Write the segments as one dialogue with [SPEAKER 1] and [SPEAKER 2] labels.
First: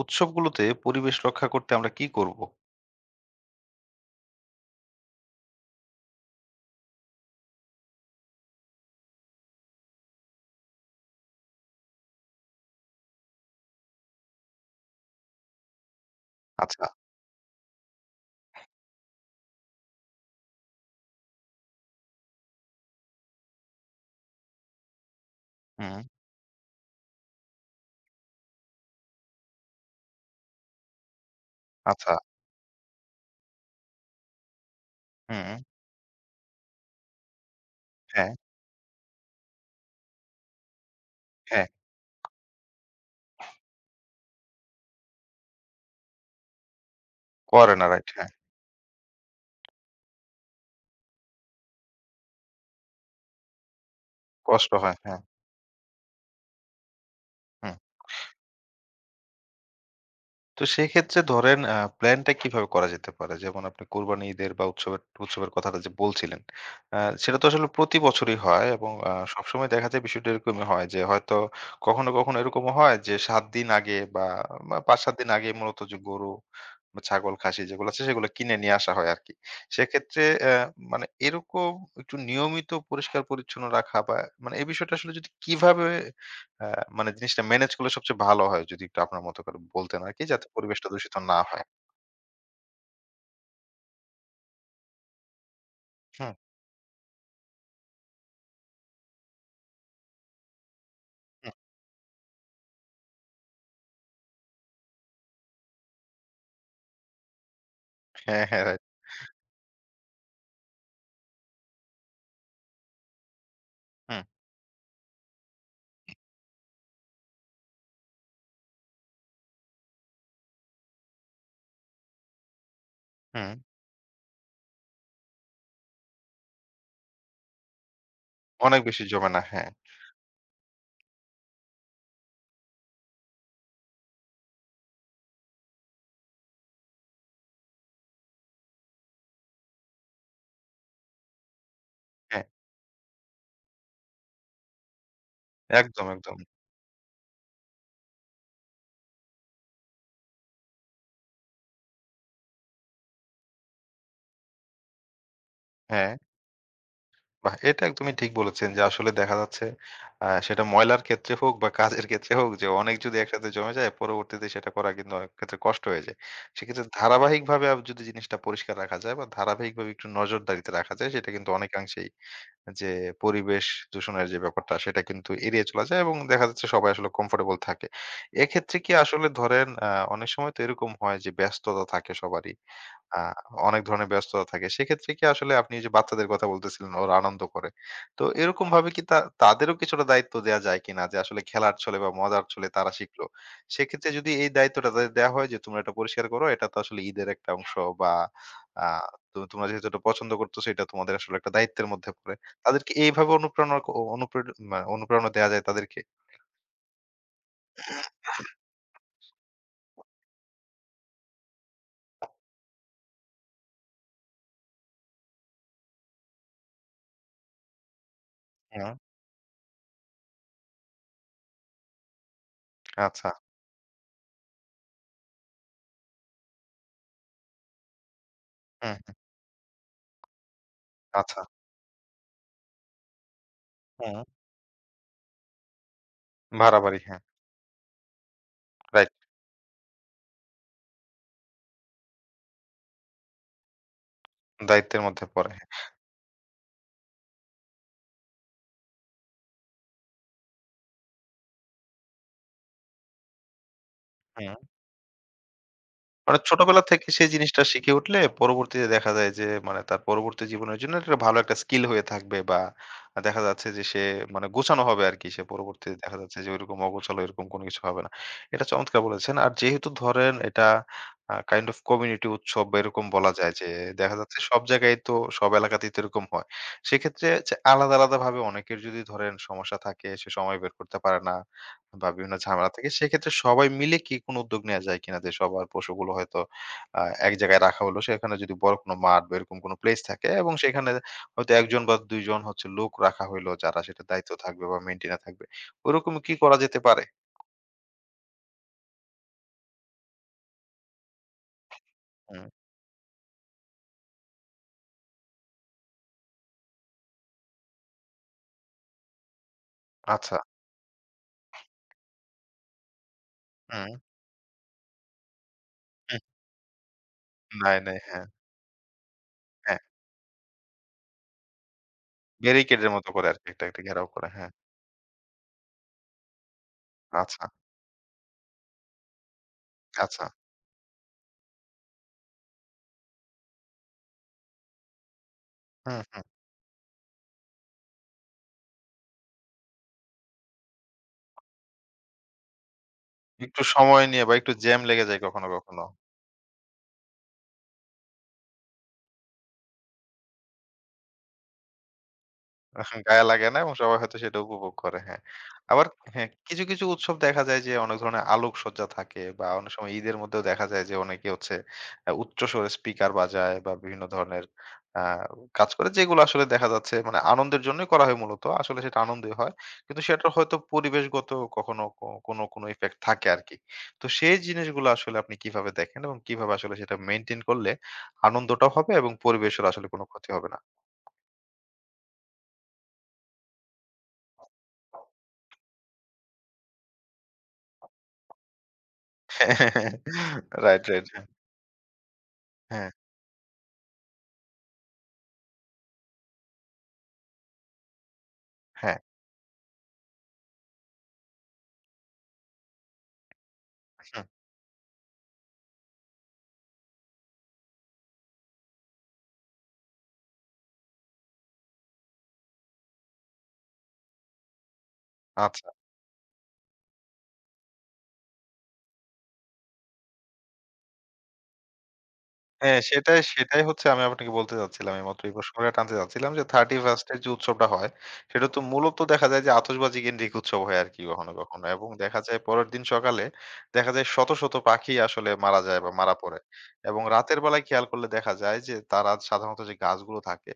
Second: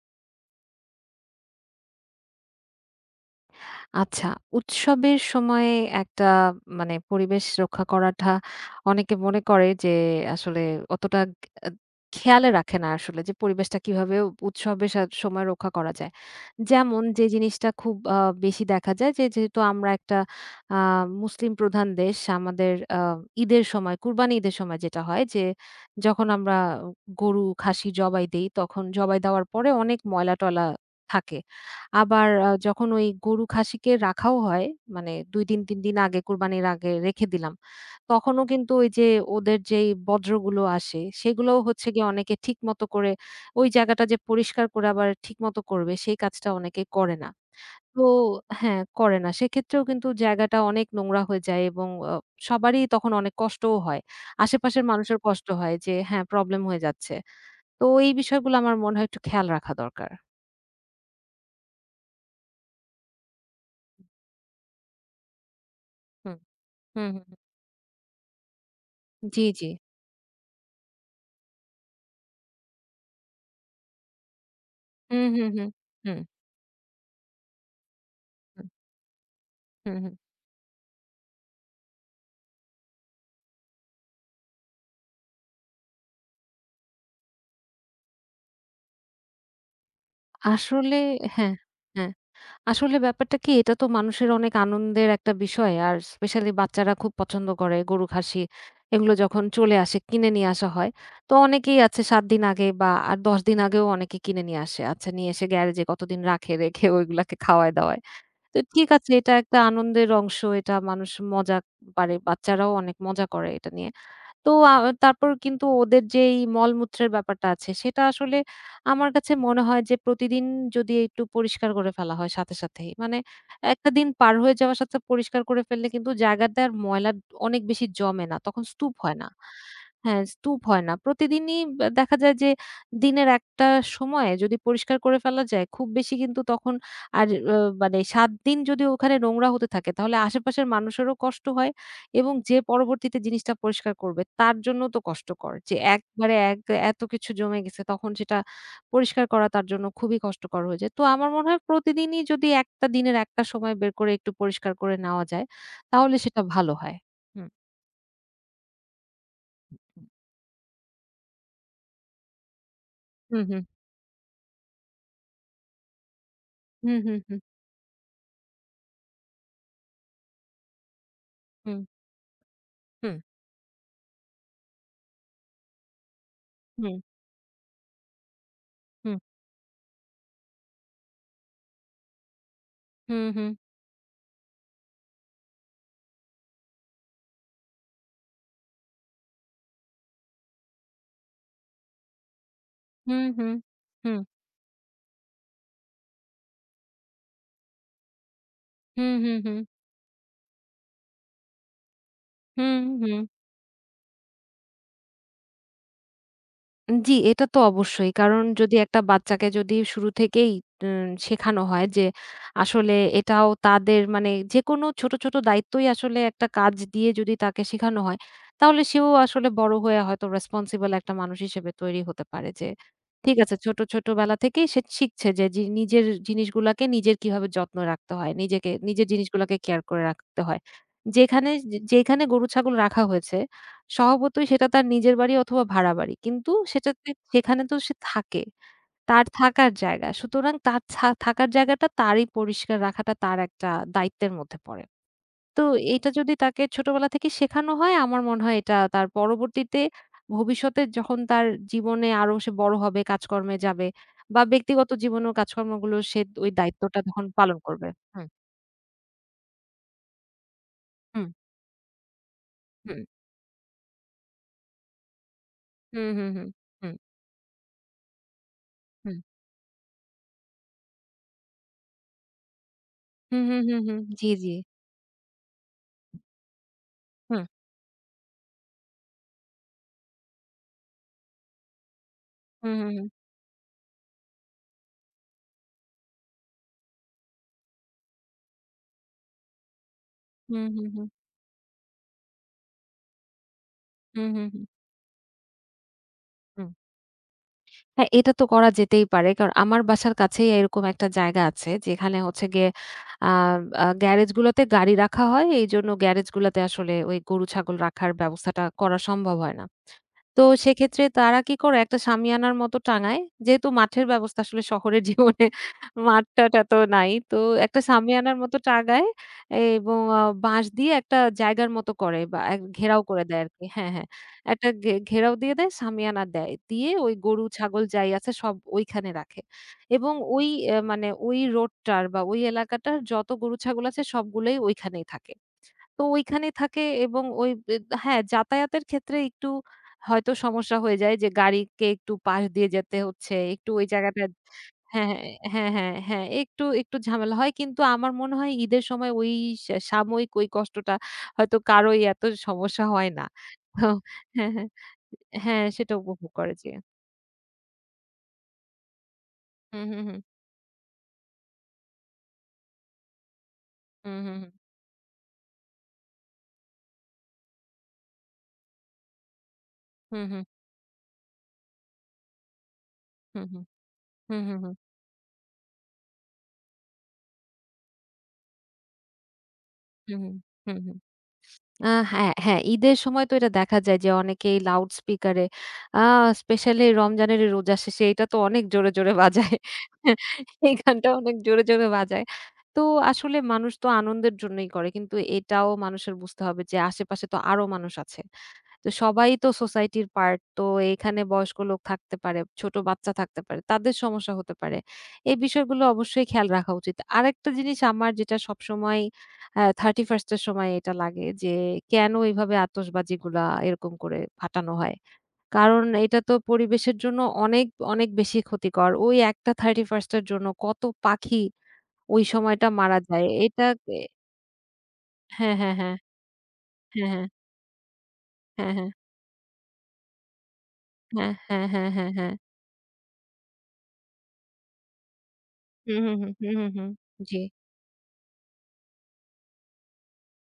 [SPEAKER 1] উৎসবগুলোতে পরিবেশ রক্ষা করতে আমরা কি করব?
[SPEAKER 2] আচ্ছা, উৎসবের সময় একটা মানে পরিবেশ রক্ষা করাটা অনেকে মনে করে যে আসলে অতটা আ খেয়ালে রাখে না আসলে যে পরিবেশটা কিভাবে উৎসবের সময় রক্ষা করা যায়।
[SPEAKER 1] আচ্ছা।
[SPEAKER 2] যেমন যে জিনিসটা খুব বেশি দেখা যায় যে যেহেতু আমরা একটা আ মুসলিম প্রধান দেশ আমাদের ঈদের সময় কুরবানি ঈদের সময় যেটা হয় যে
[SPEAKER 1] হুম,
[SPEAKER 2] যখন আমরা গরু, খাসি জবাই দেই তখন জবাই দেওয়ার পরে অনেক ময়লা-টলা থাকে।
[SPEAKER 1] আচ্ছা।
[SPEAKER 2] আবার যখন ওই গরু খাসিকে রাখাও হয়, মানে ২
[SPEAKER 1] হুম,
[SPEAKER 2] দিন ৩ দিন আগে কুরবানির আগে রেখে দিলাম।
[SPEAKER 1] হ্যাঁ,
[SPEAKER 2] তখনও কিন্তু ওই যে ওদের যেই বর্জ্যগুলো আসে সেগুলোও
[SPEAKER 1] হ্যাঁ।
[SPEAKER 2] হচ্ছে গিয়ে অনেকে ঠিকমতো করে ওই জায়গাটা যে পরিষ্কার করে আবার ঠিকমতো করবে সেই কাজটা অনেকে করে না।
[SPEAKER 1] করে না,
[SPEAKER 2] তো
[SPEAKER 1] রাইট। হ্যাঁ,
[SPEAKER 2] হ্যাঁ, করে না। সেক্ষেত্রেও কিন্তু জায়গাটা অনেক নোংরা হয়ে যায় এবং সবারই তখন অনেক কষ্টও হয়।
[SPEAKER 1] কষ্ট
[SPEAKER 2] আশেপাশের
[SPEAKER 1] হয়।
[SPEAKER 2] মানুষের
[SPEAKER 1] হ্যাঁ,
[SPEAKER 2] কষ্ট হয় যে হ্যাঁ, প্রবলেম হয়ে যাচ্ছে।
[SPEAKER 1] হুম।
[SPEAKER 2] তো এই বিষয়গুলো আমার মনে হয় একটু খেয়াল রাখা দরকার।
[SPEAKER 1] তো সেক্ষেত্রে ধরেন প্ল্যানটা কিভাবে করা যেতে পারে? যেমন আপনি কোরবানি ঈদের বা উৎসবের উৎসবের কথাটা যে
[SPEAKER 2] হুম,
[SPEAKER 1] বলছিলেন।
[SPEAKER 2] হুম, হুম, হুম।
[SPEAKER 1] সেটা তো আসলে প্রতি বছরই হয় এবং
[SPEAKER 2] জি,
[SPEAKER 1] সবসময়
[SPEAKER 2] জি।
[SPEAKER 1] দেখা যায় বিষয়টা এরকমই হয় যে হয়তো কখনো, কখনো এরকমও হয় যে ৭ দিন আগে বা বা ৫-৭
[SPEAKER 2] হুম,
[SPEAKER 1] দিন আগে
[SPEAKER 2] হুম, হুম।
[SPEAKER 1] মূলত যে
[SPEAKER 2] হুম,
[SPEAKER 1] গরু বা ছাগল, খাসি যেগুলো আছে সেগুলো কিনে
[SPEAKER 2] হুম,
[SPEAKER 1] নিয়ে আসা হয় আরকি।
[SPEAKER 2] হুম, হুম।
[SPEAKER 1] সেক্ষেত্রে মানে এরকম একটু নিয়মিত পরিষ্কার-পরিচ্ছন্ন রাখা বা মানে এই বিষয়টা আসলে যদি কিভাবে, হ্যাঁ, মানে জিনিসটা মেনেজ করলে সবচেয়ে ভালো হয় যদি একটু আপনার মতো করে বলতেন আরকি, যাতে পরিবেশটা
[SPEAKER 2] আসলে
[SPEAKER 1] দূষিত না
[SPEAKER 2] হ্যাঁ,
[SPEAKER 1] হয়।
[SPEAKER 2] হ্যাঁ। আসলে ব্যাপারটা কি এটা তো মানুষের অনেক আনন্দের একটা বিষয়। আর
[SPEAKER 1] হুম,
[SPEAKER 2] স্পেশালি বাচ্চারা খুব পছন্দ করে গরু খাসি এগুলো যখন চলে আসে কিনে নিয়ে আসা হয়। তো
[SPEAKER 1] হুম।
[SPEAKER 2] অনেকেই আছে ৭ দিন আগে বা আর ১০ দিন আগেও অনেকে কিনে নিয়ে আসে। আচ্ছা নিয়ে এসে গ্যারেজে কতদিন রাখে, রেখে ওইগুলাকে খাওয়ায়-দাওয়ায়।
[SPEAKER 1] হ্যাঁ,
[SPEAKER 2] তো
[SPEAKER 1] হ্যাঁ, রাইট।
[SPEAKER 2] ঠিক আছে এটা একটা আনন্দের অংশ। এটা মানুষ মজা পারে। বাচ্চারাও অনেক মজা করে এটা নিয়ে।
[SPEAKER 1] হুম,
[SPEAKER 2] তো আ তারপর কিন্তু ওদের যেই মলমূত্রের ব্যাপারটা আছে সেটা আসলে আমার কাছে মনে হয় যে প্রতিদিন যদি একটু পরিষ্কার করে ফেলা হয় সাথে, সাথেই। মানে
[SPEAKER 1] হুম।
[SPEAKER 2] একটা দিন পার হয়ে যাওয়ার সাথে পরিষ্কার করে ফেললে কিন্তু জায়গাটা আর ময়লা অনেক বেশি জমে না। তখন
[SPEAKER 1] অনেক
[SPEAKER 2] স্তূপ
[SPEAKER 1] বেশি
[SPEAKER 2] হয় না।
[SPEAKER 1] জমে না। হ্যাঁ,
[SPEAKER 2] হ্যাঁ, স্তূপ হয় না। প্রতিদিনই দেখা যায় যে দিনের একটা সময়ে যদি পরিষ্কার করে ফেলা যায় খুব বেশি কিন্তু তখন আর আ মানে ৭ দিন যদি ওখানে নোংরা হতে থাকে তাহলে আশেপাশের মানুষেরও কষ্ট হয়। এবং
[SPEAKER 1] হ্যাঁ।
[SPEAKER 2] যে পরবর্তীতে জিনিসটা পরিষ্কার করবে তার জন্য তো কষ্টকর। যে
[SPEAKER 1] একদম,
[SPEAKER 2] একবারে
[SPEAKER 1] একদম।
[SPEAKER 2] এক এত কিছু জমে গেছে তখন সেটা পরিষ্কার করা তার জন্য খুবই কষ্টকর হয়ে যায়। তো আমার মনে হয় প্রতিদিনই যদি একটা দিনের একটা সময় বের করে একটু পরিষ্কার করে নেওয়া যায়
[SPEAKER 1] হ্যাঁ,
[SPEAKER 2] তাহলে সেটা ভালো হয়। হুম।
[SPEAKER 1] বাহ! এটা একদমই ঠিক বলেছেন যে আসলে দেখা যাচ্ছে সেটা ময়লার ক্ষেত্রে হোক বা কাজের ক্ষেত্রে হোক, যে অনেক যদি
[SPEAKER 2] হুম,
[SPEAKER 1] একসাথে
[SPEAKER 2] হুম।
[SPEAKER 1] জমে যায় পরবর্তীতে সেটা করা কিন্তু অনেক ক্ষেত্রে কষ্ট হয়ে যায়। সেক্ষেত্রে
[SPEAKER 2] হুম, হুম, হুম,
[SPEAKER 1] ধারাবাহিকভাবে যদি জিনিসটা পরিষ্কার রাখা যায় বা ধারাবাহিকভাবে একটু নজরদারিতে রাখা যায় সেটা কিন্তু
[SPEAKER 2] হুম,
[SPEAKER 1] অনেকাংশেই যে
[SPEAKER 2] হুম,
[SPEAKER 1] পরিবেশ দূষণের যে ব্যাপারটা সেটা কিন্তু এড়িয়ে চলা যায় এবং দেখা যাচ্ছে সবাই
[SPEAKER 2] হুম,
[SPEAKER 1] আসলে কমফোর্টেবল থাকে। এক্ষেত্রে কি
[SPEAKER 2] হুম,
[SPEAKER 1] আসলে ধরেন অনেক সময় তো এরকম হয় যে ব্যস্ততা থাকে সবারই। আ
[SPEAKER 2] হুম, হুম,
[SPEAKER 1] অনেক ধরনের ব্যস্ততা থাকে। সেক্ষেত্রে কি আসলে আপনি এই যে বাচ্চাদের কথা বলতেছিলেন, ওরা আনন্দ করে। তো এরকমভাবে কি তাদেরও কিছুটা দায়িত্ব দেয়া যায় কিনা? যে আসলে খেলার ছলে বা মজার ছলে তারা
[SPEAKER 2] হুম,
[SPEAKER 1] শিখলো। সেক্ষেত্রে
[SPEAKER 2] হুম,
[SPEAKER 1] যদি এই দায়িত্বটা তাদের দেয়া হয় যে তোমরা এটা পরিষ্কার করো, এটা তো আসলে ঈদের একটা অংশ বা আ
[SPEAKER 2] হুম, হুম, হুম,
[SPEAKER 1] তো
[SPEAKER 2] হুম,
[SPEAKER 1] তোমরা যেহেতু এটা পছন্দ করতেছো, এটা তোমাদের আসলে একটা দায়িত্বের মধ্যে পড়ে।
[SPEAKER 2] হুম,
[SPEAKER 1] তাদেরকে
[SPEAKER 2] হুম।
[SPEAKER 1] এইভাবে অনুপ্রেরণা ক অনুপ্রে মা অনুপ্রেরণা দেয়া যায় তাদেরকে?
[SPEAKER 2] জি, এটা তো অবশ্যই। কারণ যদি একটা বাচ্চাকে যদি শুরু থেকেই শেখানো হয় যে আসলে এটাও তাদের মানে যেকোনো ছোট, ছোট দায়িত্বই আসলে একটা কাজ দিয়ে যদি তাকে শেখানো হয়, তাহলে
[SPEAKER 1] হুম।
[SPEAKER 2] সেও আসলে বড় হয়ে হয়তো রেসপনসিবল একটা মানুষ হিসেবে তৈরি হতে পারে যে
[SPEAKER 1] আচ্ছা।
[SPEAKER 2] ঠিক আছে ছোট, ছোট বেলা থেকেই সে শিখছে যে নিজের জিনিসগুলাকে নিজের কিভাবে যত্ন রাখতে হয়। নিজেকে
[SPEAKER 1] হুম,
[SPEAKER 2] নিজের জিনিসগুলাকে কেয়ার করে রাখতে হয়।
[SPEAKER 1] আচ্ছা।
[SPEAKER 2] যেখানে গরু ছাগল রাখা হয়েছে
[SPEAKER 1] হুম।
[SPEAKER 2] স্বভাবতই সেটা তার নিজের বাড়ি অথবা ভাড়া বাড়ি। কিন্তু
[SPEAKER 1] ভাড়া বাড়ি,
[SPEAKER 2] সেটাতে
[SPEAKER 1] হ্যাঁ।
[SPEAKER 2] সেখানে তো সে থাকে।
[SPEAKER 1] রাইট।
[SPEAKER 2] তার থাকার জায়গা। সুতরাং তার থাকার জায়গাটা তারই পরিষ্কার রাখাটা তার একটা দায়িত্বের মধ্যে পড়ে।
[SPEAKER 1] দায়িত্বের মধ্যে পড়ে।
[SPEAKER 2] তো
[SPEAKER 1] হ্যাঁ।
[SPEAKER 2] এটা যদি তাকে ছোটবেলা থেকে শেখানো হয় আমার মনে হয় এটা তার পরবর্তীতে ভবিষ্যতে যখন তার জীবনে আরো সে বড় হবে, কাজকর্মে যাবে বা
[SPEAKER 1] হুম।
[SPEAKER 2] ব্যক্তিগত জীবনেও কাজকর্মগুলো সে
[SPEAKER 1] মানে
[SPEAKER 2] ওই
[SPEAKER 1] ছোটবেলা
[SPEAKER 2] দায়িত্বটা
[SPEAKER 1] থেকে
[SPEAKER 2] তখন
[SPEAKER 1] সেই
[SPEAKER 2] পালন
[SPEAKER 1] জিনিসটা
[SPEAKER 2] করবে।
[SPEAKER 1] শিখে উঠলে
[SPEAKER 2] হুম,
[SPEAKER 1] পরবর্তীতে দেখা যায় যে মানে তার পরবর্তী জীবনের জন্য এটা
[SPEAKER 2] হুম,
[SPEAKER 1] ভালো একটা স্কিল হয়ে থাকবে, বা দেখা যাচ্ছে যে সে মানে গোছানো হবে আর কি, সে পরবর্তীতে
[SPEAKER 2] হুম,
[SPEAKER 1] দেখা
[SPEAKER 2] হুম,
[SPEAKER 1] যাচ্ছে
[SPEAKER 2] হুম,
[SPEAKER 1] যে ওইরকম
[SPEAKER 2] হুম,
[SPEAKER 1] অগোছালো এরকম কোনো কিছু হবে না। এটা চমৎকার
[SPEAKER 2] হুম,
[SPEAKER 1] বলেছেন। আর যেহেতু ধরেন এটা কাইন্ড অফ কমিউনিটি উৎসব বা এরকম বলা
[SPEAKER 2] হুম,
[SPEAKER 1] যায়
[SPEAKER 2] হুম,
[SPEAKER 1] যে
[SPEAKER 2] হুম, হুম, হুম,
[SPEAKER 1] দেখা
[SPEAKER 2] জি,
[SPEAKER 1] যাচ্ছে
[SPEAKER 2] জি।
[SPEAKER 1] সব জায়গায় তো সব এলাকাতেই তো এরকম হয়, সেক্ষেত্রে
[SPEAKER 2] হুম,
[SPEAKER 1] যে আলাদা আলাদা ভাবে অনেকের যদি ধরেন সমস্যা থাকে, সে সময় বের করতে পারে না বা বিভিন্ন ঝামেলা
[SPEAKER 2] হুম,
[SPEAKER 1] থাকে।
[SPEAKER 2] হুম, হুম,
[SPEAKER 1] সেক্ষেত্রে সবাই মিলে কি কোনো উদ্যোগ নেয়া যায় কিনা যে সবার পশুগুলো হয়তো আ এক জায়গায় রাখা হলো। সেখানে যদি বড় কোনো মাঠ বা এরকম কোনো প্লেস থাকে এবং
[SPEAKER 2] হুম, হুম,
[SPEAKER 1] সেখানে
[SPEAKER 2] হুম।
[SPEAKER 1] হয়তো ১ জন বা ২ জন হচ্ছে লোক রাখা হইলো যারা সেটার
[SPEAKER 2] হুম,
[SPEAKER 1] দায়িত্ব
[SPEAKER 2] হুম,
[SPEAKER 1] থাকবে
[SPEAKER 2] হুম,
[SPEAKER 1] বা মেইনটেইন থাকবে। ওরকম কি করা
[SPEAKER 2] হুম।
[SPEAKER 1] যেতে পারে?
[SPEAKER 2] হ্যাঁ, এটা তো করা যেতেই পারে। কারণ আমার বাসার কাছেই এরকম একটা জায়গা আছে যেখানে
[SPEAKER 1] হুম,
[SPEAKER 2] হচ্ছে গিয়ে আ আ গ্যারেজ গুলোতে গাড়ি রাখা হয়। এইজন্য গ্যারেজ গুলাতে আসলে ওই গরু-ছাগল রাখার ব্যবস্থাটা করা সম্ভব হয় না।
[SPEAKER 1] আচ্ছা।
[SPEAKER 2] তো সেক্ষেত্রে তারা কি করে একটা শামিয়ানার মতো টাঙায়। যেহেতু
[SPEAKER 1] হুম,
[SPEAKER 2] মাঠের ব্যবস্থা আসলে শহরের জীবনে
[SPEAKER 1] হুম।
[SPEAKER 2] মাঠ-টাঠ এত নাই। তো
[SPEAKER 1] নাই,
[SPEAKER 2] একটা
[SPEAKER 1] নাই। হ্যাঁ,
[SPEAKER 2] শামিয়ানার মতো টাঙায়
[SPEAKER 1] হ্যাঁ।
[SPEAKER 2] এবং বাঁশ দিয়ে একটা জায়গার মতো করে বা এক
[SPEAKER 1] ব্যারিকেড এর
[SPEAKER 2] ঘেরাও
[SPEAKER 1] মতো
[SPEAKER 2] করে
[SPEAKER 1] করে
[SPEAKER 2] দেয়
[SPEAKER 1] আরকি একটা,
[SPEAKER 2] আরকি।
[SPEAKER 1] একটা
[SPEAKER 2] হ্যাঁ, হ্যাঁ।
[SPEAKER 1] ঘেরাও করে। হ্যাঁ।
[SPEAKER 2] একটা ঘেরাও দিয়ে দেয়, শামিয়ানা দেয়। দিয়ে ওই
[SPEAKER 1] আচ্ছা,
[SPEAKER 2] গরু, ছাগল যাই আছে সব ওইখানে রাখে। এবং
[SPEAKER 1] আচ্ছা।
[SPEAKER 2] ওই মানে ওই রোডটার বা ওই এলাকাটার যত গরু, ছাগল আছে সবগুলোই ওইখানেই থাকে।
[SPEAKER 1] হুম,
[SPEAKER 2] তো
[SPEAKER 1] হুম।
[SPEAKER 2] ওইখানেই থাকে এবং ওই বে হ্যাঁ, যাতায়াতের ক্ষেত্রে একটু হয়তো সমস্যা হয়ে যায় যে গাড়িকে একটু পাশ দিয়ে যেতে হচ্ছে।
[SPEAKER 1] একটু
[SPEAKER 2] একটু ওই
[SPEAKER 1] সময়
[SPEAKER 2] জায়গাটা
[SPEAKER 1] নিয়ে বা একটু জ্যাম লেগে
[SPEAKER 2] হ্যাঁ,
[SPEAKER 1] যায় কখনো,
[SPEAKER 2] হ্যাঁ,
[SPEAKER 1] কখনো।
[SPEAKER 2] হ্যাঁ, হ্যাঁ, একটু, একটু ঝামেলা হয়। কিন্তু আমার মনে হয় ঈদের সময় ওই সাময়িক ওই কষ্টটা হয়তো কারোই এত সমস্যা হয়
[SPEAKER 1] গায়ে
[SPEAKER 2] না।
[SPEAKER 1] লাগে না এবং
[SPEAKER 2] তো
[SPEAKER 1] সবাই হয়তো সেটা
[SPEAKER 2] হ্যাঁ, হ্যাঁ।
[SPEAKER 1] উপভোগ করে। হ্যাঁ।
[SPEAKER 2] হ্যাঁ,
[SPEAKER 1] আবার
[SPEAKER 2] সেটা
[SPEAKER 1] হ্যাঁ,
[SPEAKER 2] উপভোগ করে
[SPEAKER 1] কিছু,
[SPEAKER 2] যে।
[SPEAKER 1] কিছু উৎসব দেখা যায় যে অনেক ধরনের আলোকসজ্জা থাকে বা অনেক
[SPEAKER 2] হুম,
[SPEAKER 1] সময়
[SPEAKER 2] হুম,
[SPEAKER 1] ঈদের
[SPEAKER 2] হুম।
[SPEAKER 1] মধ্যেও দেখা যায় যে অনেকে হচ্ছে উচ্চ স্বরে স্পিকার বাজায় বা বিভিন্ন
[SPEAKER 2] হুম, হুম,
[SPEAKER 1] ধরনের আ কাজ করে যেগুলো আসলে দেখা যাচ্ছে মানে আনন্দের জন্যই করা হয় মূলত। আসলে সেটা আনন্দই হয়। কিন্তু সেটার
[SPEAKER 2] হুম।
[SPEAKER 1] হয়তো পরিবেশগত কখনো ক কোনো, কোনো ইফেক্ট থাকে
[SPEAKER 2] হুম,
[SPEAKER 1] আরকি।
[SPEAKER 2] হুম।
[SPEAKER 1] তো সেই
[SPEAKER 2] হুম, হুম। হুম, হুম, হুম।
[SPEAKER 1] জিনিসগুলো আসলে আপনি কিভাবে দেখেন এবং কিভাবে আসলে সেটা মেইনটেইন করলে আনন্দটাও হবে এবং পরিবেশের আসলে কোনো
[SPEAKER 2] হুম,
[SPEAKER 1] ক্ষতি
[SPEAKER 2] হুম।
[SPEAKER 1] হবে না?
[SPEAKER 2] হুম, হুম। হ্যাঁ, হ্যাঁ, ঈদের সময় তো এটা দেখা যায় যে অনেকেই লাউড স্পিকারে আ স্পেশালি রমজানের এই রোজা শেষে এটা তো অনেক জোরে, জোরে বাজায়। এই
[SPEAKER 1] রাইট, রাইট।
[SPEAKER 2] গানটা অনেক জোরে, জোরে বাজায়। তো
[SPEAKER 1] হ্যাঁ,
[SPEAKER 2] আসলে মানুষ তো আনন্দের জন্যই করে। কিন্তু এটাও মানুষের বুঝতে হবে যে আশেপাশে তো আরো মানুষ আছে। তো
[SPEAKER 1] হ্যাঁ।
[SPEAKER 2] সবাই তো সোসাইটির পার্ট। তো এখানে বয়স্ক লোক থাকতে পারে, ছোট বাচ্চা থাকতে পারে, তাদের
[SPEAKER 1] হুম,
[SPEAKER 2] সমস্যা হতে পারে। এই বিষয়গুলো অবশ্যই খেয়াল রাখা উচিত। আরেকটা জিনিস আমার যেটা সবসময় 31st এর সময় এটা লাগে যে কেন এভাবে আতশবাজিগুলা এরকম করে ফাটানো হয়?
[SPEAKER 1] আচ্ছা।
[SPEAKER 2] কারণ এটা তো পরিবেশের জন্য অনেক, অনেক বেশি ক্ষতিকর। ওই একটা 31st এর জন্য কত পাখি ওই সময়টা
[SPEAKER 1] হ্যাঁ,
[SPEAKER 2] মারা
[SPEAKER 1] সেটাই,
[SPEAKER 2] যায়।
[SPEAKER 1] সেটাই
[SPEAKER 2] এটা
[SPEAKER 1] হচ্ছে,
[SPEAKER 2] এ
[SPEAKER 1] আমি আপনাকে বলতে চাচ্ছিলাম এইমাত্র, এই
[SPEAKER 2] হ্যাঁ,
[SPEAKER 1] প্রসঙ্গটা
[SPEAKER 2] হ্যাঁ,
[SPEAKER 1] টানতে
[SPEAKER 2] হ্যাঁ।
[SPEAKER 1] চাচ্ছিলাম যে 31st
[SPEAKER 2] হ্যাঁ,
[SPEAKER 1] এর
[SPEAKER 2] হ্যাঁ।
[SPEAKER 1] যে উৎসবটা হয়, সেটা তো
[SPEAKER 2] হ্যাঁ, হ্যাঁ।
[SPEAKER 1] মূলত দেখা যায় যে আতশবাজি কেন্দ্রিক উৎসব হয় আরকি কখনো,
[SPEAKER 2] হ্যাঁ,
[SPEAKER 1] কখনো।
[SPEAKER 2] হ্যাঁ,
[SPEAKER 1] এবং
[SPEAKER 2] হ্যাঁ, হ্যাঁ,
[SPEAKER 1] দেখা
[SPEAKER 2] হ্যাঁ।
[SPEAKER 1] যায় পরের দিন সকালে দেখা যায় শত, শত পাখি আসলে মারা যায় বা
[SPEAKER 2] হুম,
[SPEAKER 1] মারা
[SPEAKER 2] হুম, হুম,
[SPEAKER 1] পড়ে।
[SPEAKER 2] হুম, হুম, হুম।
[SPEAKER 1] এবং রাতের
[SPEAKER 2] জি।
[SPEAKER 1] বেলায় খেয়াল করলে দেখা যায় যে তারা সাধারণত যে গাছগুলো থাকে,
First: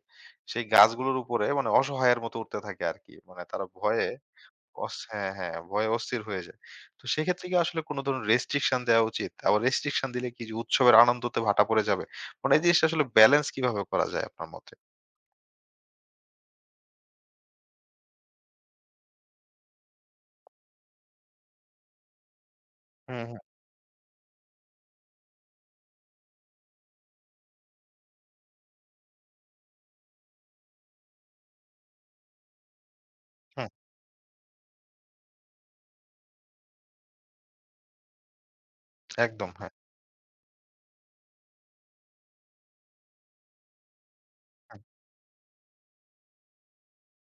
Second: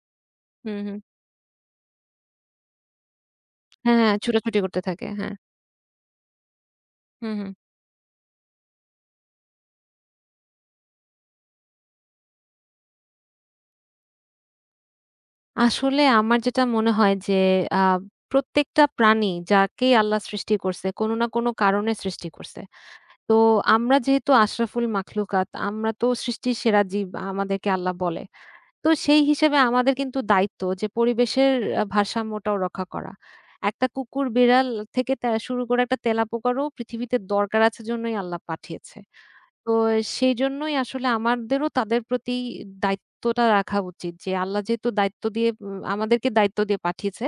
[SPEAKER 1] সেই
[SPEAKER 2] হুম, হুম।
[SPEAKER 1] গাছগুলোর উপরে মানে অসহায়ের মতো উঠতে থাকে আরকি। মানে তারা
[SPEAKER 2] হ্যাঁ,
[SPEAKER 1] ভয়ে
[SPEAKER 2] হ্যাঁ, ছোটাছুটি করতে থাকে।
[SPEAKER 1] হ্যাঁ,
[SPEAKER 2] হ্যাঁ।
[SPEAKER 1] হ্যাঁ, ভয়ে অস্থির হয়ে যায়। তো
[SPEAKER 2] হুম,
[SPEAKER 1] সেক্ষেত্রে
[SPEAKER 2] হুম।
[SPEAKER 1] কি আসলে কোন ধরনের রেস্ট্রিকশন দেওয়া উচিত? আবার রেস্ট্রিকশন দিলে কি যে উৎসবের আনন্দতে ভাটা পড়ে যাবে? মানে এই জিনিসটা আসলে ব্যালেন্স কিভাবে করা যায় আপনার মতে?
[SPEAKER 2] আসলে আমার যেটা মনে হয় যে আ প্রত্যেকটা প্রাণী যাকেই আল্লাহ সৃষ্টি করছে, কোনো না কোনো কারণে সৃষ্টি করছে।
[SPEAKER 1] হুম,
[SPEAKER 2] তো
[SPEAKER 1] হুম,
[SPEAKER 2] আমরা যেহেতু আশরাফুল মাখলুকাত, আমরা তো সৃষ্টির সেরা জীব আমাদেরকে আল্লাহ বলে। তো সেই হিসেবে আমাদের কিন্তু দায়িত্ব যে পরিবেশের ভারসাম্যটাও রক্ষা করা।
[SPEAKER 1] হুম,
[SPEAKER 2] একটা কুকুর, বিড়াল থেকে শুরু করে একটা তেলাপোকারও পৃথিবীতে দরকার আছে জন্যই আল্লাহ পাঠিয়েছে।
[SPEAKER 1] একদম
[SPEAKER 2] তো
[SPEAKER 1] হ্যাঁ,
[SPEAKER 2] সেইজন্যই আসলে আমাদেরও তাদের প্রতি দায়িত্বটা রাখা উচিত যে আল্লাহ
[SPEAKER 1] হুম,
[SPEAKER 2] যেহেতু দায়িত্ব দিয়ে উম আমাদেরকে দায়িত্ব দিয়ে পাঠিয়েছে,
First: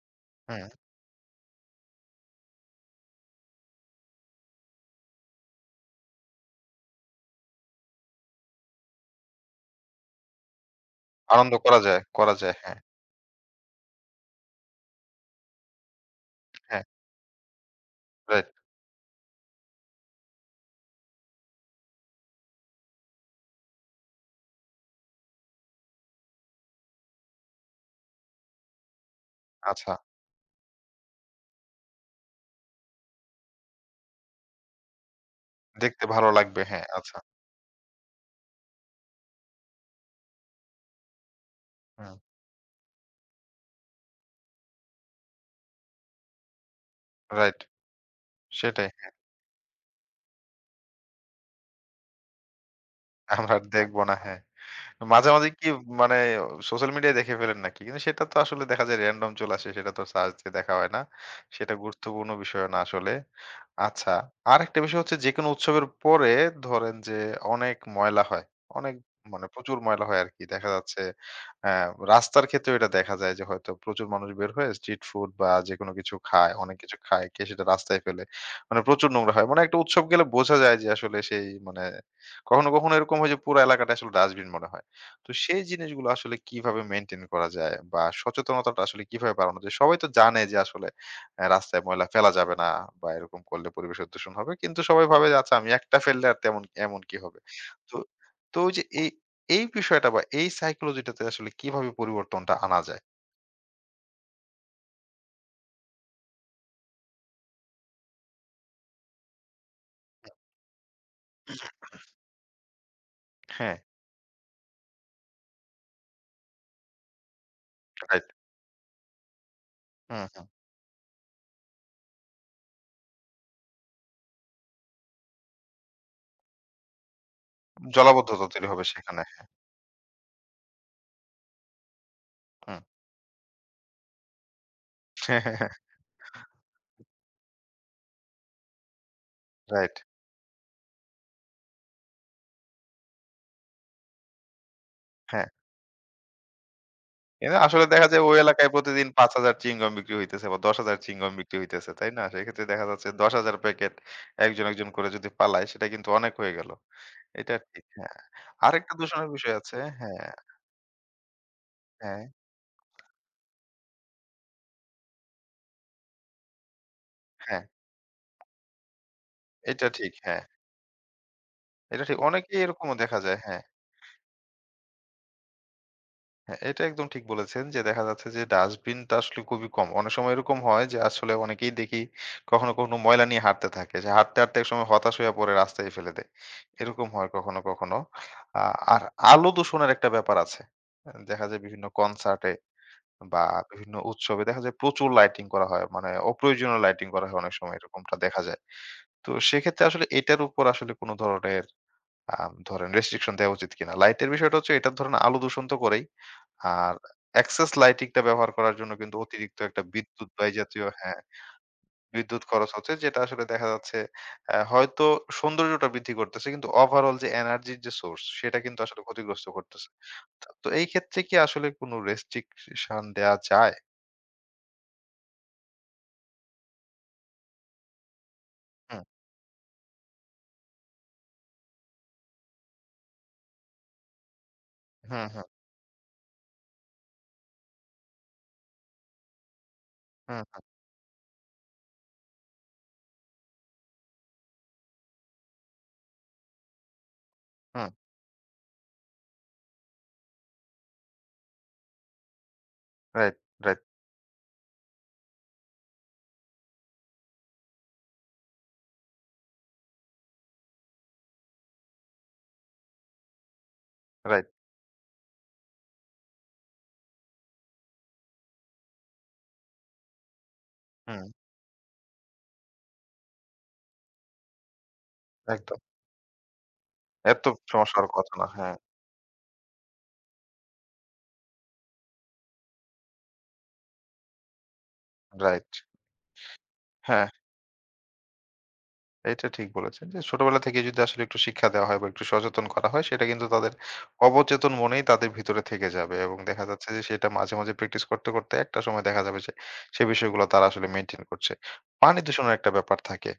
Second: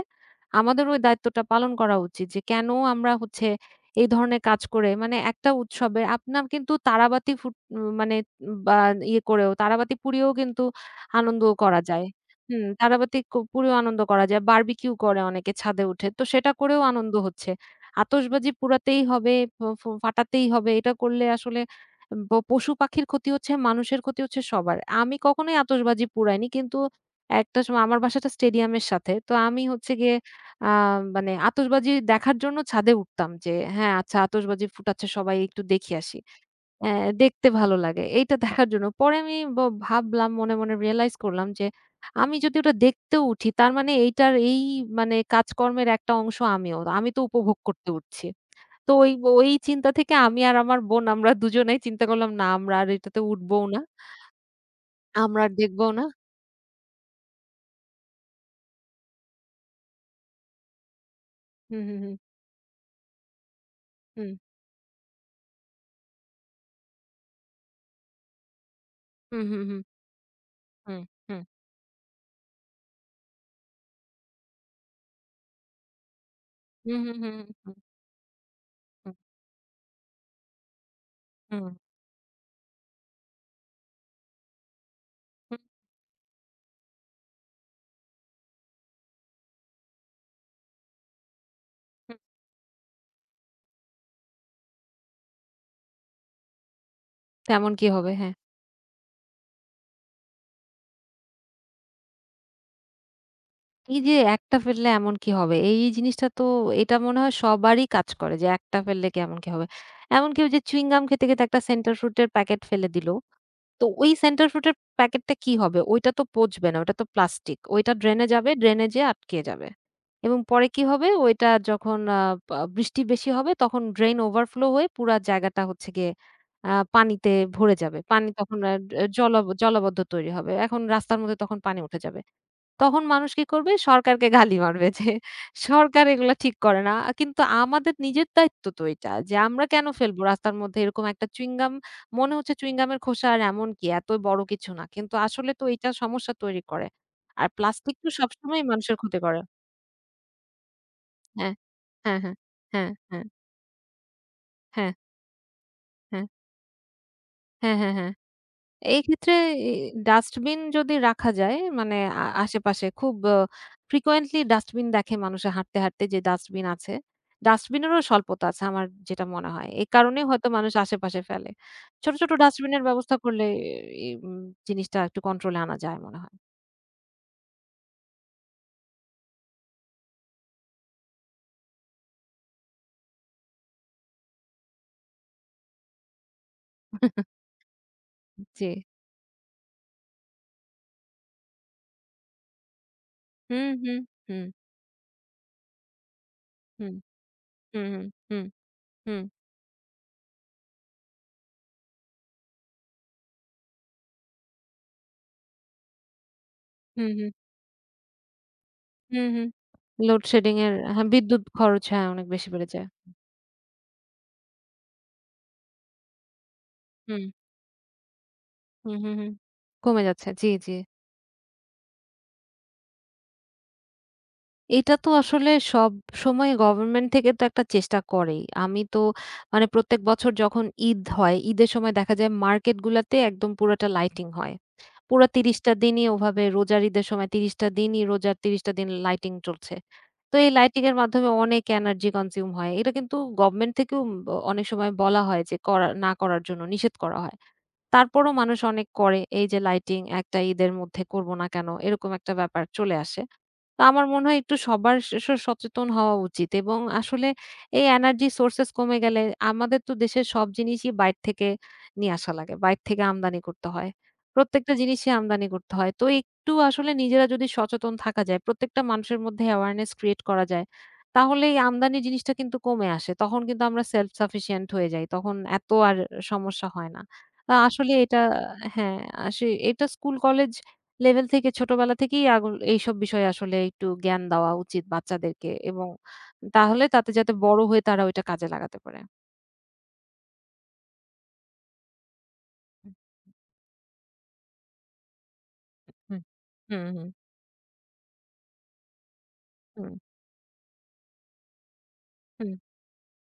[SPEAKER 1] হুম।
[SPEAKER 2] আমাদেরও ওই দায়িত্বটা পালন করা উচিত যে কেন আমরা হচ্ছে এই ধরনের কাজ করে মানে একটা উৎসবে আপনার কিন্তু তারাবাতি ফুট উম, মানে উম, বা ইয়ে করেও তারাবাতি পুড়িয়েও কিন্তু আনন্দ
[SPEAKER 1] আনন্দ করা
[SPEAKER 2] করা
[SPEAKER 1] যায়,
[SPEAKER 2] যায়।
[SPEAKER 1] করা যায়,
[SPEAKER 2] হুম,
[SPEAKER 1] হ্যাঁ,
[SPEAKER 2] তারাবাতি পুড়িয়েও আনন্দ করা যায়। বারবিকিউ করে অনেকে ছাদে উঠে। তো সেটা করেও
[SPEAKER 1] হ্যাঁ,
[SPEAKER 2] আনন্দ হচ্ছে।
[SPEAKER 1] রাইট,
[SPEAKER 2] আতশবাজি পুড়াতেই হবে, ফ ফ ফাটাতেই হবে। এটা করলে আসলে পশু-পাখির ক্ষতি হচ্ছে, মানুষের ক্ষতি হচ্ছে সবার। আমি কখনোই আতশবাজি পুড়াইনি। কিন্তু একটা সময় আমার বাসাটা স্টেডিয়ামের সাথে। তো আমি
[SPEAKER 1] আচ্ছা।
[SPEAKER 2] হচ্ছে গিয়ে আ মানে আতশবাজি দেখার জন্য ছাদে উঠতাম যে, হ্যাঁ, আচ্ছা আতশবাজি ফুটাচ্ছে সবাই একটু দেখি
[SPEAKER 1] দেখতে
[SPEAKER 2] আসি।
[SPEAKER 1] ভালো লাগবে, হ্যাঁ,
[SPEAKER 2] অ্যা
[SPEAKER 1] আচ্ছা।
[SPEAKER 2] দেখতে ভালো লাগে। এইটা দেখার জন্য। পরে আমি ভাবলাম মনে, মনে রিয়ালাইজ করলাম যে,
[SPEAKER 1] হুম,
[SPEAKER 2] আমি যদি ওটা দেখতেও উঠি তার মানে এইটার এই মানে কাজকর্মের একটা অংশ আমিও। আমি তো উপভোগ
[SPEAKER 1] রাইট,
[SPEAKER 2] করতে উঠছি।
[SPEAKER 1] সেটাই।
[SPEAKER 2] তো ওই ওই চিন্তা থেকে আমি আর আমার বোন আমরা দুজনেই চিন্তা করলাম, না আমরা আর এটাতে
[SPEAKER 1] আমরা আর
[SPEAKER 2] উঠবও না।
[SPEAKER 1] দেখব না, হ্যাঁ। মাঝে,
[SPEAKER 2] আমরা
[SPEAKER 1] মাঝে
[SPEAKER 2] আর
[SPEAKER 1] কি
[SPEAKER 2] দেখবও না।
[SPEAKER 1] মানে সোশ্যাল মিডিয়ায় দেখে ফেলেন নাকি? কিন্তু সেটা তো আসলে দেখা যায় র‍্যান্ডম চলে আসে। সেটা তো সার্চ দিয়ে দেখা হয় না। সেটা
[SPEAKER 2] হুম, হুম, হুম,
[SPEAKER 1] গুরুত্বপূর্ণ বিষয় না আসলে। আচ্ছা,
[SPEAKER 2] হুম,
[SPEAKER 1] আরেকটা বিষয় হচ্ছে যেকোনো উৎসবের পরে ধরেন যে অনেক ময়লা হয়। অনেক
[SPEAKER 2] হুম,
[SPEAKER 1] মানে প্রচুর
[SPEAKER 2] হুম,
[SPEAKER 1] ময়লা হয় আরকি। দেখা যাচ্ছে
[SPEAKER 2] হুম, হুম,
[SPEAKER 1] অ্যা রাস্তার ক্ষেত্রেও এটা দেখা যায় যে হয়তো প্রচুর মানুষ বের হয়ে স্ট্রিট ফুড বা যেকোনো কিছু খায়, অনেক কিছু
[SPEAKER 2] হুম, হুম,
[SPEAKER 1] খায়,
[SPEAKER 2] হুম,
[SPEAKER 1] খেয়ে সেটা
[SPEAKER 2] হুম,
[SPEAKER 1] রাস্তায় ফেলে। মানে প্রচুর
[SPEAKER 2] হুম,
[SPEAKER 1] নোংরা হয়। মানে একটা উৎসব গেলে বোঝা যায় যে আসলে সেই
[SPEAKER 2] হুম,
[SPEAKER 1] মানে কখনো, কখনো এরকম হয় যে পুরা এলাকাটা আসলে ডাস্টবিন মনে হয়। তো
[SPEAKER 2] হুম,
[SPEAKER 1] সেই জিনিসগুলো আসলে কিভাবে মেইনটেইন করা যায় বা সচেতনতাটা আসলে কিভাবে বাড়ানো যায়? সবাই তো জানে যে আসলে রাস্তায় ময়লা
[SPEAKER 2] হুম।
[SPEAKER 1] ফেলা যাবে না বা এরকম করলে পরিবেশের দূষণ হবে। কিন্তু সবাই ভাবে যে আচ্ছা আমি একটা ফেললে আর তেমন এমন কি হবে?
[SPEAKER 2] তো এমন কি
[SPEAKER 1] তো
[SPEAKER 2] হবে? হ্যাঁ।
[SPEAKER 1] তো ওই যে এই এই বিষয়টা বা এই সাইকোলজিটাতে আসলে কিভাবে পরিবর্তনটা আনা যায়?
[SPEAKER 2] এই যে একটা ফেললে এমন কি হবে? এই জিনিসটা তো এটা মনে হয় সবারই কাজ করে যে একটা ফেললে কি এমন কি হবে? এমনকি ওই যে চুইং গাম খেতে, খেতে একটা সেন্টার ফ্রুট এর প্যাকেট ফেলে দিল।
[SPEAKER 1] হ্যাঁ,
[SPEAKER 2] তো ওই সেন্টার ফ্রুটের প্যাকেটটা কি হবে? ওইটা তো পচবে না। ওটা তো প্লাস্টিক। ওইটা
[SPEAKER 1] রাইট।
[SPEAKER 2] ড্রেনে যাবে, ড্রেনে যেয়ে আটকে যাবে।
[SPEAKER 1] হুম,
[SPEAKER 2] এবং
[SPEAKER 1] হুম।
[SPEAKER 2] পরে কি হবে? ওইটা যখন আ পা বৃষ্টি বেশি হবে তখন ড্রেন ওভারফ্লো হয়ে পুরা জায়গাটা হচ্ছে গিয়ে পানিতে ভরে যাবে। পানি
[SPEAKER 1] জলাবদ্ধতা
[SPEAKER 2] তখন
[SPEAKER 1] তৈরি
[SPEAKER 2] আর
[SPEAKER 1] হবে
[SPEAKER 2] এ
[SPEAKER 1] সেখানে।
[SPEAKER 2] জলাব জলাবদ্ধ তৈরি হবে। এখন রাস্তার মধ্যে তখন পানি উঠে যাবে।
[SPEAKER 1] হুম।
[SPEAKER 2] তখন মানুষ কি করবে? সরকারকে গালি মারবে যে, "সরকার এগুলা ঠিক করে না।" কিন্তু আমাদের নিজের দায়িত্ব তো এটা যে আমরা কেন
[SPEAKER 1] রাইট।
[SPEAKER 2] ফেলবো রাস্তার মধ্যে এরকম একটা চুইংগাম মনে হচ্ছে চুইংগামের খোসা আর এমন কি এত বড় কিছু না। কিন্তু
[SPEAKER 1] হ্যাঁ।
[SPEAKER 2] আসলে তো এইটা সমস্যা তৈরি করে। আর
[SPEAKER 1] কিন্তু আসলে
[SPEAKER 2] প্লাস্টিক
[SPEAKER 1] দেখা
[SPEAKER 2] তো
[SPEAKER 1] যায় ওই
[SPEAKER 2] সবসময়ই
[SPEAKER 1] এলাকায়
[SPEAKER 2] মানুষের
[SPEAKER 1] প্রতিদিন
[SPEAKER 2] ক্ষতি করে।
[SPEAKER 1] ৫,০০০ চুইংগম বিক্রি হইতেছে বা ১০,০০০ চুইংগম
[SPEAKER 2] হ্যাঁ।
[SPEAKER 1] বিক্রি হইতেছে, তাই
[SPEAKER 2] হ্যাঁ,
[SPEAKER 1] না?
[SPEAKER 2] হ্যাঁ।
[SPEAKER 1] সেক্ষেত্রে দেখা
[SPEAKER 2] হ্যাঁ,
[SPEAKER 1] যাচ্ছে
[SPEAKER 2] হ্যাঁ।
[SPEAKER 1] ১০,০০০ প্যাকেট একজন, একজন
[SPEAKER 2] হ্যাঁ,
[SPEAKER 1] করে
[SPEAKER 2] হ্যাঁ।
[SPEAKER 1] যদি পালায় সেটা কিন্তু অনেক হয়ে গেল। এটা
[SPEAKER 2] হ্যাঁ,
[SPEAKER 1] ঠিক,
[SPEAKER 2] হ্যাঁ, হ্যাঁ। হ্যাঁ,
[SPEAKER 1] হ্যাঁ।
[SPEAKER 2] হ্যাঁ।
[SPEAKER 1] আরেকটা
[SPEAKER 2] এই
[SPEAKER 1] দূষণের
[SPEAKER 2] ক্ষেত্রে
[SPEAKER 1] বিষয়
[SPEAKER 2] এ
[SPEAKER 1] আছে। হ্যাঁ,
[SPEAKER 2] ডাস্টবিন যদি রাখা যায় মানে
[SPEAKER 1] হ্যাঁ,
[SPEAKER 2] আশেপাশে খুব frequently ডাস্টবিন দেখে মানুষে হাঁটতে, হাঁটতে যে ডাস্টবিন আছে,
[SPEAKER 1] হ্যাঁ।
[SPEAKER 2] ডাস্টবিনেরও স্বল্পতা আছে আমার যেটা মনে হয়। এই
[SPEAKER 1] এটা ঠিক,
[SPEAKER 2] কারণেই
[SPEAKER 1] হ্যাঁ।
[SPEAKER 2] হয়তো মানুষ আশেপাশে ফেলে।
[SPEAKER 1] এটা
[SPEAKER 2] ছোট,
[SPEAKER 1] ঠিক।
[SPEAKER 2] ছোট
[SPEAKER 1] অনেকেই
[SPEAKER 2] ডাস্টবিনের
[SPEAKER 1] এরকমও
[SPEAKER 2] ব্যবস্থা
[SPEAKER 1] দেখা যায়,
[SPEAKER 2] করলে
[SPEAKER 1] হ্যাঁ।
[SPEAKER 2] এ উম জিনিসটা একটু কন্ট্রোলে আনা যায় মনে হয়।
[SPEAKER 1] হ্যাঁ, এটা একদম ঠিক বলেছেন যে দেখা যাচ্ছে যে ডাস্টবিনটা আসলে খুবই কম। অনেক সময় এরকম হয় যে আসলে অনেকেই দেখি কখনো, কখনো ময়লা নিয়ে হাঁটতে থাকে। যে হাঁটতে, হাঁটতে একসময় হতাশ হয়ে পড়ে রাস্তায় ফেলে দেয়। এরকম হয় কখনো, কখনো। আ
[SPEAKER 2] জি।
[SPEAKER 1] আর আলো দূষণের একটা ব্যাপার আছে। দেখা যায় বিভিন্ন কনসার্টে বা
[SPEAKER 2] হুম,
[SPEAKER 1] বিভিন্ন
[SPEAKER 2] হুম,
[SPEAKER 1] উৎসবে
[SPEAKER 2] হুম,
[SPEAKER 1] দেখা যায় প্রচুর লাইটিং করা হয়। মানে অপ্রয়োজনীয়
[SPEAKER 2] হুম,
[SPEAKER 1] লাইটিং করা হয় অনেক সময়
[SPEAKER 2] হুম, হুম,
[SPEAKER 1] এরকমটা দেখা
[SPEAKER 2] হুম,
[SPEAKER 1] যায়। তো সেক্ষেত্রে আসলে এটার উপর আসলে কোন ধরনের আ ধরেন রেস্ট্রিকশন দেওয়া উচিত কিনা? লাইটের বিষয়টা হচ্ছে এটা ধরেন আলো দূষণ তো করেই। আর
[SPEAKER 2] হুম, হুম,
[SPEAKER 1] এক্সেস লাইটিং টা ব্যবহার করার জন্য কিন্তু
[SPEAKER 2] হুম, হুম।
[SPEAKER 1] অতিরিক্ত একটা বিদ্যুৎ ব্যয়
[SPEAKER 2] লোডশেডিং এর
[SPEAKER 1] জাতীয়,
[SPEAKER 2] হ্যাঁ,
[SPEAKER 1] হ্যাঁ,
[SPEAKER 2] বিদ্যুৎ খরচ হ্যাঁ, অনেক
[SPEAKER 1] বিদ্যুৎ
[SPEAKER 2] বেশি বেড়ে
[SPEAKER 1] খরচ
[SPEAKER 2] যায়।
[SPEAKER 1] হচ্ছে যেটা আসলে দেখা যাচ্ছে হয়তো সৌন্দর্যটা বৃদ্ধি করতেছে কিন্তু ওভারঅল
[SPEAKER 2] হুম,
[SPEAKER 1] যে এনার্জির যে সোর্স সেটা কিন্তু
[SPEAKER 2] হুম,
[SPEAKER 1] আসলে
[SPEAKER 2] হুম, হুম।
[SPEAKER 1] ক্ষতিগ্রস্ত করতেছে।
[SPEAKER 2] কমে যাচ্ছে।
[SPEAKER 1] তো
[SPEAKER 2] জি,
[SPEAKER 1] তো
[SPEAKER 2] জি।
[SPEAKER 1] এই ক্ষেত্রে কি আসলে কোনো রেস্ট্রিকশন দেয়া যায়?
[SPEAKER 2] এটা তো আসলে সব সময় গভর্নমেন্ট থেকে তো একটা চেষ্টা করেই। আমি তো
[SPEAKER 1] হুম,
[SPEAKER 2] মানে প্রত্যেক বছর যখন ঈদ হয়, ঈদের সময় দেখা যায় মার্কেটগুলাতে একদম পুরাটা লাইটিং হয়।
[SPEAKER 1] হুম,
[SPEAKER 2] পুরা
[SPEAKER 1] হুম,
[SPEAKER 2] ৩০ টা দিনই ওভাবে রোজার ঈদের সময় ৩০ টা দিনই রোজার ৩০ টা দিন লাইটিং চলছে। তো
[SPEAKER 1] হুম,
[SPEAKER 2] এই
[SPEAKER 1] হুম,
[SPEAKER 2] লাইটিং এর মাধ্যমে অনেক এনার্জি কনজিউম হয়। এটা কিন্তু গভর্নমেন্ট থেকেও উম ব অনেক সময় বলা হয় যে করা না করার জন্য নিষেধ করা হয়।
[SPEAKER 1] হুম।
[SPEAKER 2] তারপরও মানুষ অনেক করে। এই যে লাইটিং একটা ঈদের মধ্যে করব না কেন? এরকম একটা ব্যাপার চলে আসে।
[SPEAKER 1] রাইট, রাইট,
[SPEAKER 2] তো আমার মনে হয় একটু সবার স স সচেতন হওয়া উচিত এবং আসলে এই এনার্জি সোর্সেস কমে গেলে আমাদের তো দেশের সব জিনিসই বাইর থেকে নিয়ে আসা লাগে। বাইর থেকে আমদানি করতে হয়।
[SPEAKER 1] রাইট।
[SPEAKER 2] প্রত্যেকটা জিনিসই আমদানি করতে হয়। তো একটু আসলে নিজেরা যদি সচেতন থাকা যায়, প্রত্যেকটা মানুষের মধ্যে অ্যাওয়ারনেস ক্রিয়েট করা যায়,
[SPEAKER 1] হুম,
[SPEAKER 2] তাহলে এই আমদানি জিনিসটা কিন্তু কমে আসে। তখন কিন্তু আমরা সেলফ সাফিসিয়েন্ট হয়ে যাই। তখন এত
[SPEAKER 1] একদম।
[SPEAKER 2] আর সমস্যা হয় না।
[SPEAKER 1] এত
[SPEAKER 2] আ আসলে
[SPEAKER 1] সমস্যা হওয়ার
[SPEAKER 2] এটা
[SPEAKER 1] কথা না। হ্যাঁ,
[SPEAKER 2] হ্যাঁ, আসে এটা স্কুল, কলেজ লেভেল থেকে ছোটবেলা থেকেই আগুল এইসব বিষয়ে আসলে একটু জ্ঞান দেওয়া উচিত বাচ্চাদেরকে
[SPEAKER 1] রাইট।
[SPEAKER 2] এবং তাহলে তাতে
[SPEAKER 1] হ্যাঁ।
[SPEAKER 2] যাতে বড় হয়ে তারা ওইটা কাজে লাগাতে পারে।
[SPEAKER 1] এটা ঠিক বলেছেন যে ছোটবেলা থেকে যদি আসলে একটু শিক্ষা দেওয়া হয় বা একটু সচেতন করা হয় সেটা কিন্তু তাদের অবচেতন মনেই তাদের ভিতরে থেকে যাবে
[SPEAKER 2] হুম,
[SPEAKER 1] এবং দেখা
[SPEAKER 2] হুম,
[SPEAKER 1] যাচ্ছে যে
[SPEAKER 2] হুম,
[SPEAKER 1] সেটা মাঝে মাঝে প্র্যাকটিস করতে করতে একটা সময় দেখা যাবে যে
[SPEAKER 2] হুম,
[SPEAKER 1] সে বিষয়গুলো তারা আসলে মেনটেন করছে। পানি দূষণের একটা ব্যাপার থাকে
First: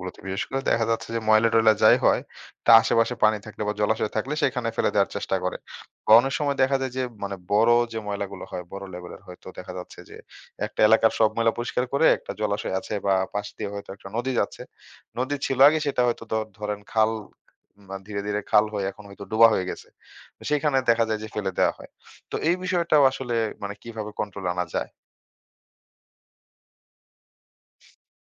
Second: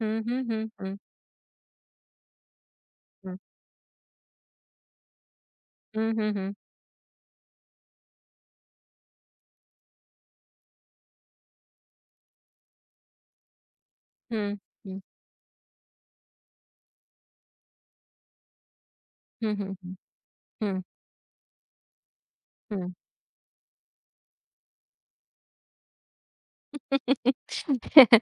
[SPEAKER 2] হুম, হুম,
[SPEAKER 1] বিশেষ
[SPEAKER 2] হুম,
[SPEAKER 1] করে
[SPEAKER 2] হুম,
[SPEAKER 1] দেখা
[SPEAKER 2] হুম,
[SPEAKER 1] যাচ্ছে যে ময়লা টয়লা যাই হয় তা আশেপাশে পানি
[SPEAKER 2] হুম,
[SPEAKER 1] থাকলে বা জলাশয় থাকলে সেখানে ফেলে দেওয়ার চেষ্টা করে,
[SPEAKER 2] হুম,
[SPEAKER 1] বা
[SPEAKER 2] হুম,
[SPEAKER 1] অনেক
[SPEAKER 2] হুম,
[SPEAKER 1] সময় দেখা যায় যে মানে বড় যে ময়লাগুলো হয় বড় লেভেলের হয়তো দেখা যাচ্ছে যে একটা এলাকার সব ময়লা পরিষ্কার করে একটা জলাশয় আছে বা পাশ দিয়ে হয়তো একটা নদী যাচ্ছে,
[SPEAKER 2] হুম,
[SPEAKER 1] নদী ছিল আগে, সেটা হয়তো ধরেন খাল বা ধীরে, ধীরে খাল হয়ে এখন হয়তো ডোবা
[SPEAKER 2] হুম,
[SPEAKER 1] হয়ে
[SPEAKER 2] হুম,
[SPEAKER 1] গেছে।
[SPEAKER 2] হুম, হুম,
[SPEAKER 1] সেখানে দেখা যায় যে ফেলে দেয়া হয়। তো এই
[SPEAKER 2] হুম।
[SPEAKER 1] বিষয়টাও আসলে মানে কিভাবে কন্ট্রোল আনা যায়?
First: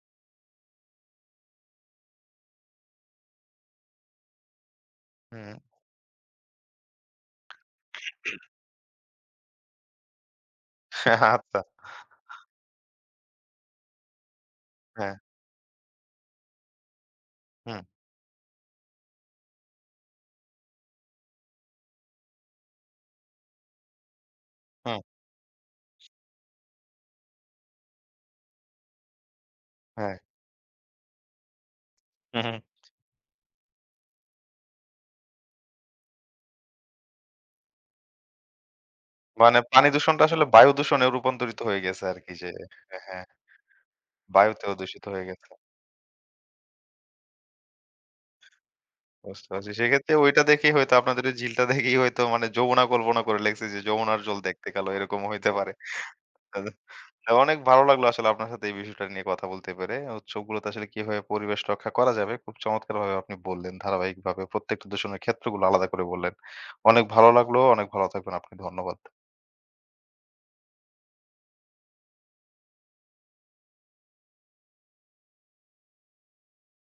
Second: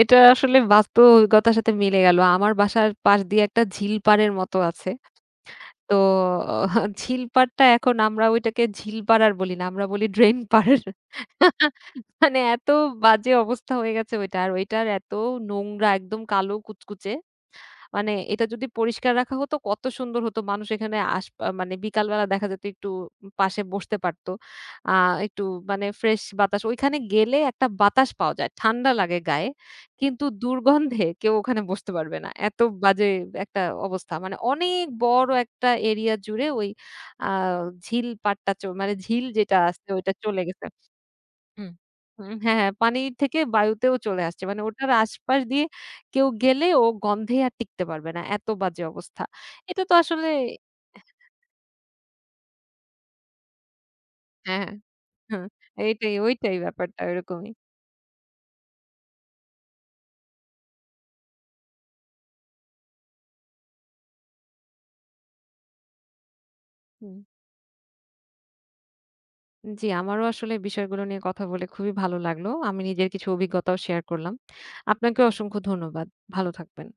[SPEAKER 2] এটা আসলে বাস্তবতার সাথে মিলে গেল। আমার বাসার পাশ দিয়ে একটা ঝিল পাড়ের মতো আছে।
[SPEAKER 1] হুম।
[SPEAKER 2] তো আহ, ঝিল পাড়টা এখন আমরা ওইটাকে ঝিল পাড়ার বলি না। আমরা বলি ড্রেন পাড়।
[SPEAKER 1] আচ্ছা।
[SPEAKER 2] মানে এত বাজে অবস্থা হয়ে গেছে ওইটার। ওইটার এত
[SPEAKER 1] হ্যাঁ।
[SPEAKER 2] নোংরা একদম কালো কুচকুচে।
[SPEAKER 1] হুম,
[SPEAKER 2] মানে এটা যদি পরিষ্কার রাখা হতো কত সুন্দর হতো। মানুষ এখানে আস আ মানে বিকালবেলা দেখা যেত একটু পাশে বসতে পারত। আ
[SPEAKER 1] হুম,
[SPEAKER 2] একটু মানে ফ্রেশ বাতাস। ওইখানে গেলে একটা বাতাস পাওয়া যায়। ঠান্ডা লাগে গায়ে।
[SPEAKER 1] হ্যাঁ।
[SPEAKER 2] কিন্তু দুর্গন্ধে কেউ ওখানে বসতে পারবে না।
[SPEAKER 1] হুম, হুম।
[SPEAKER 2] এত বাজে একটা অবস্থা। মানে অনেক বড় একটা এরিয়া জুড়ে ওই আ ঝিল পাট্টা চ মানে ঝিল যেটা
[SPEAKER 1] মানে পানি
[SPEAKER 2] আছে ওইটা
[SPEAKER 1] দূষণটা
[SPEAKER 2] চলে
[SPEAKER 1] আসলে
[SPEAKER 2] গেছে।
[SPEAKER 1] বায়ু দূষণে রূপান্তরিত
[SPEAKER 2] হুম,
[SPEAKER 1] হয়ে গেছে আরকি,
[SPEAKER 2] হুম,
[SPEAKER 1] যে
[SPEAKER 2] হ্যাঁ, হ্যাঁ,
[SPEAKER 1] হ্যাঁ,
[SPEAKER 2] পানির
[SPEAKER 1] হ্যাঁ,
[SPEAKER 2] থেকে বায়ুতেও চলে আসছে। মানে
[SPEAKER 1] বায়ুতেও
[SPEAKER 2] ওটার
[SPEAKER 1] দূষিত হয়ে
[SPEAKER 2] আশপাশ
[SPEAKER 1] গেছে।
[SPEAKER 2] দিয়ে কেউ গেলে ও গন্ধে আর টিকতে পারবে না। এত বাজে অবস্থা।
[SPEAKER 1] বুঝতে পারছি।
[SPEAKER 2] এটা তো
[SPEAKER 1] সেক্ষেত্রে
[SPEAKER 2] আসলে
[SPEAKER 1] ওইটা দেখেই হয়তো আপনাদের ওই ঝিলটা দেখেই হয়তো মানে যমুনা কল্পনা করে লেখছে যে যমুনার জল দেখতে
[SPEAKER 2] হ্যাঁ,
[SPEAKER 1] কালো এরকম
[SPEAKER 2] হ্যাঁ,
[SPEAKER 1] হইতে পারে।
[SPEAKER 2] এইটাই ব্যাপারটা
[SPEAKER 1] না,
[SPEAKER 2] ওইরকমই।
[SPEAKER 1] অনেক ভালো লাগলো আসলে আপনার সাথে এই বিষয়টা নিয়ে কথা বলতে পেরে। উৎসবগুলোতে আসলে কিভাবে পরিবেশ রক্ষা করা যাবে খুব চমৎকারভাবে আপনি বললেন ধারাবাহিকভাবে। প্রত্যেকটা দূষণের ক্ষেত্রগুলো আলাদা করে বললেন। অনেক
[SPEAKER 2] হুম।
[SPEAKER 1] ভালো লাগলো। অনেক ভালো থাকবেন আপনি। ধন্যবাদ।
[SPEAKER 2] জি, আমারও আসলে বিষয়গুলো নিয়ে কথা বলে খুবই ভালো লাগলো। আমি নিজের কিছু অভিজ্ঞতাও শেয়ার করলাম। আপনাকেও অসংখ্য ধন্যবাদ। ভালো থাকবেন।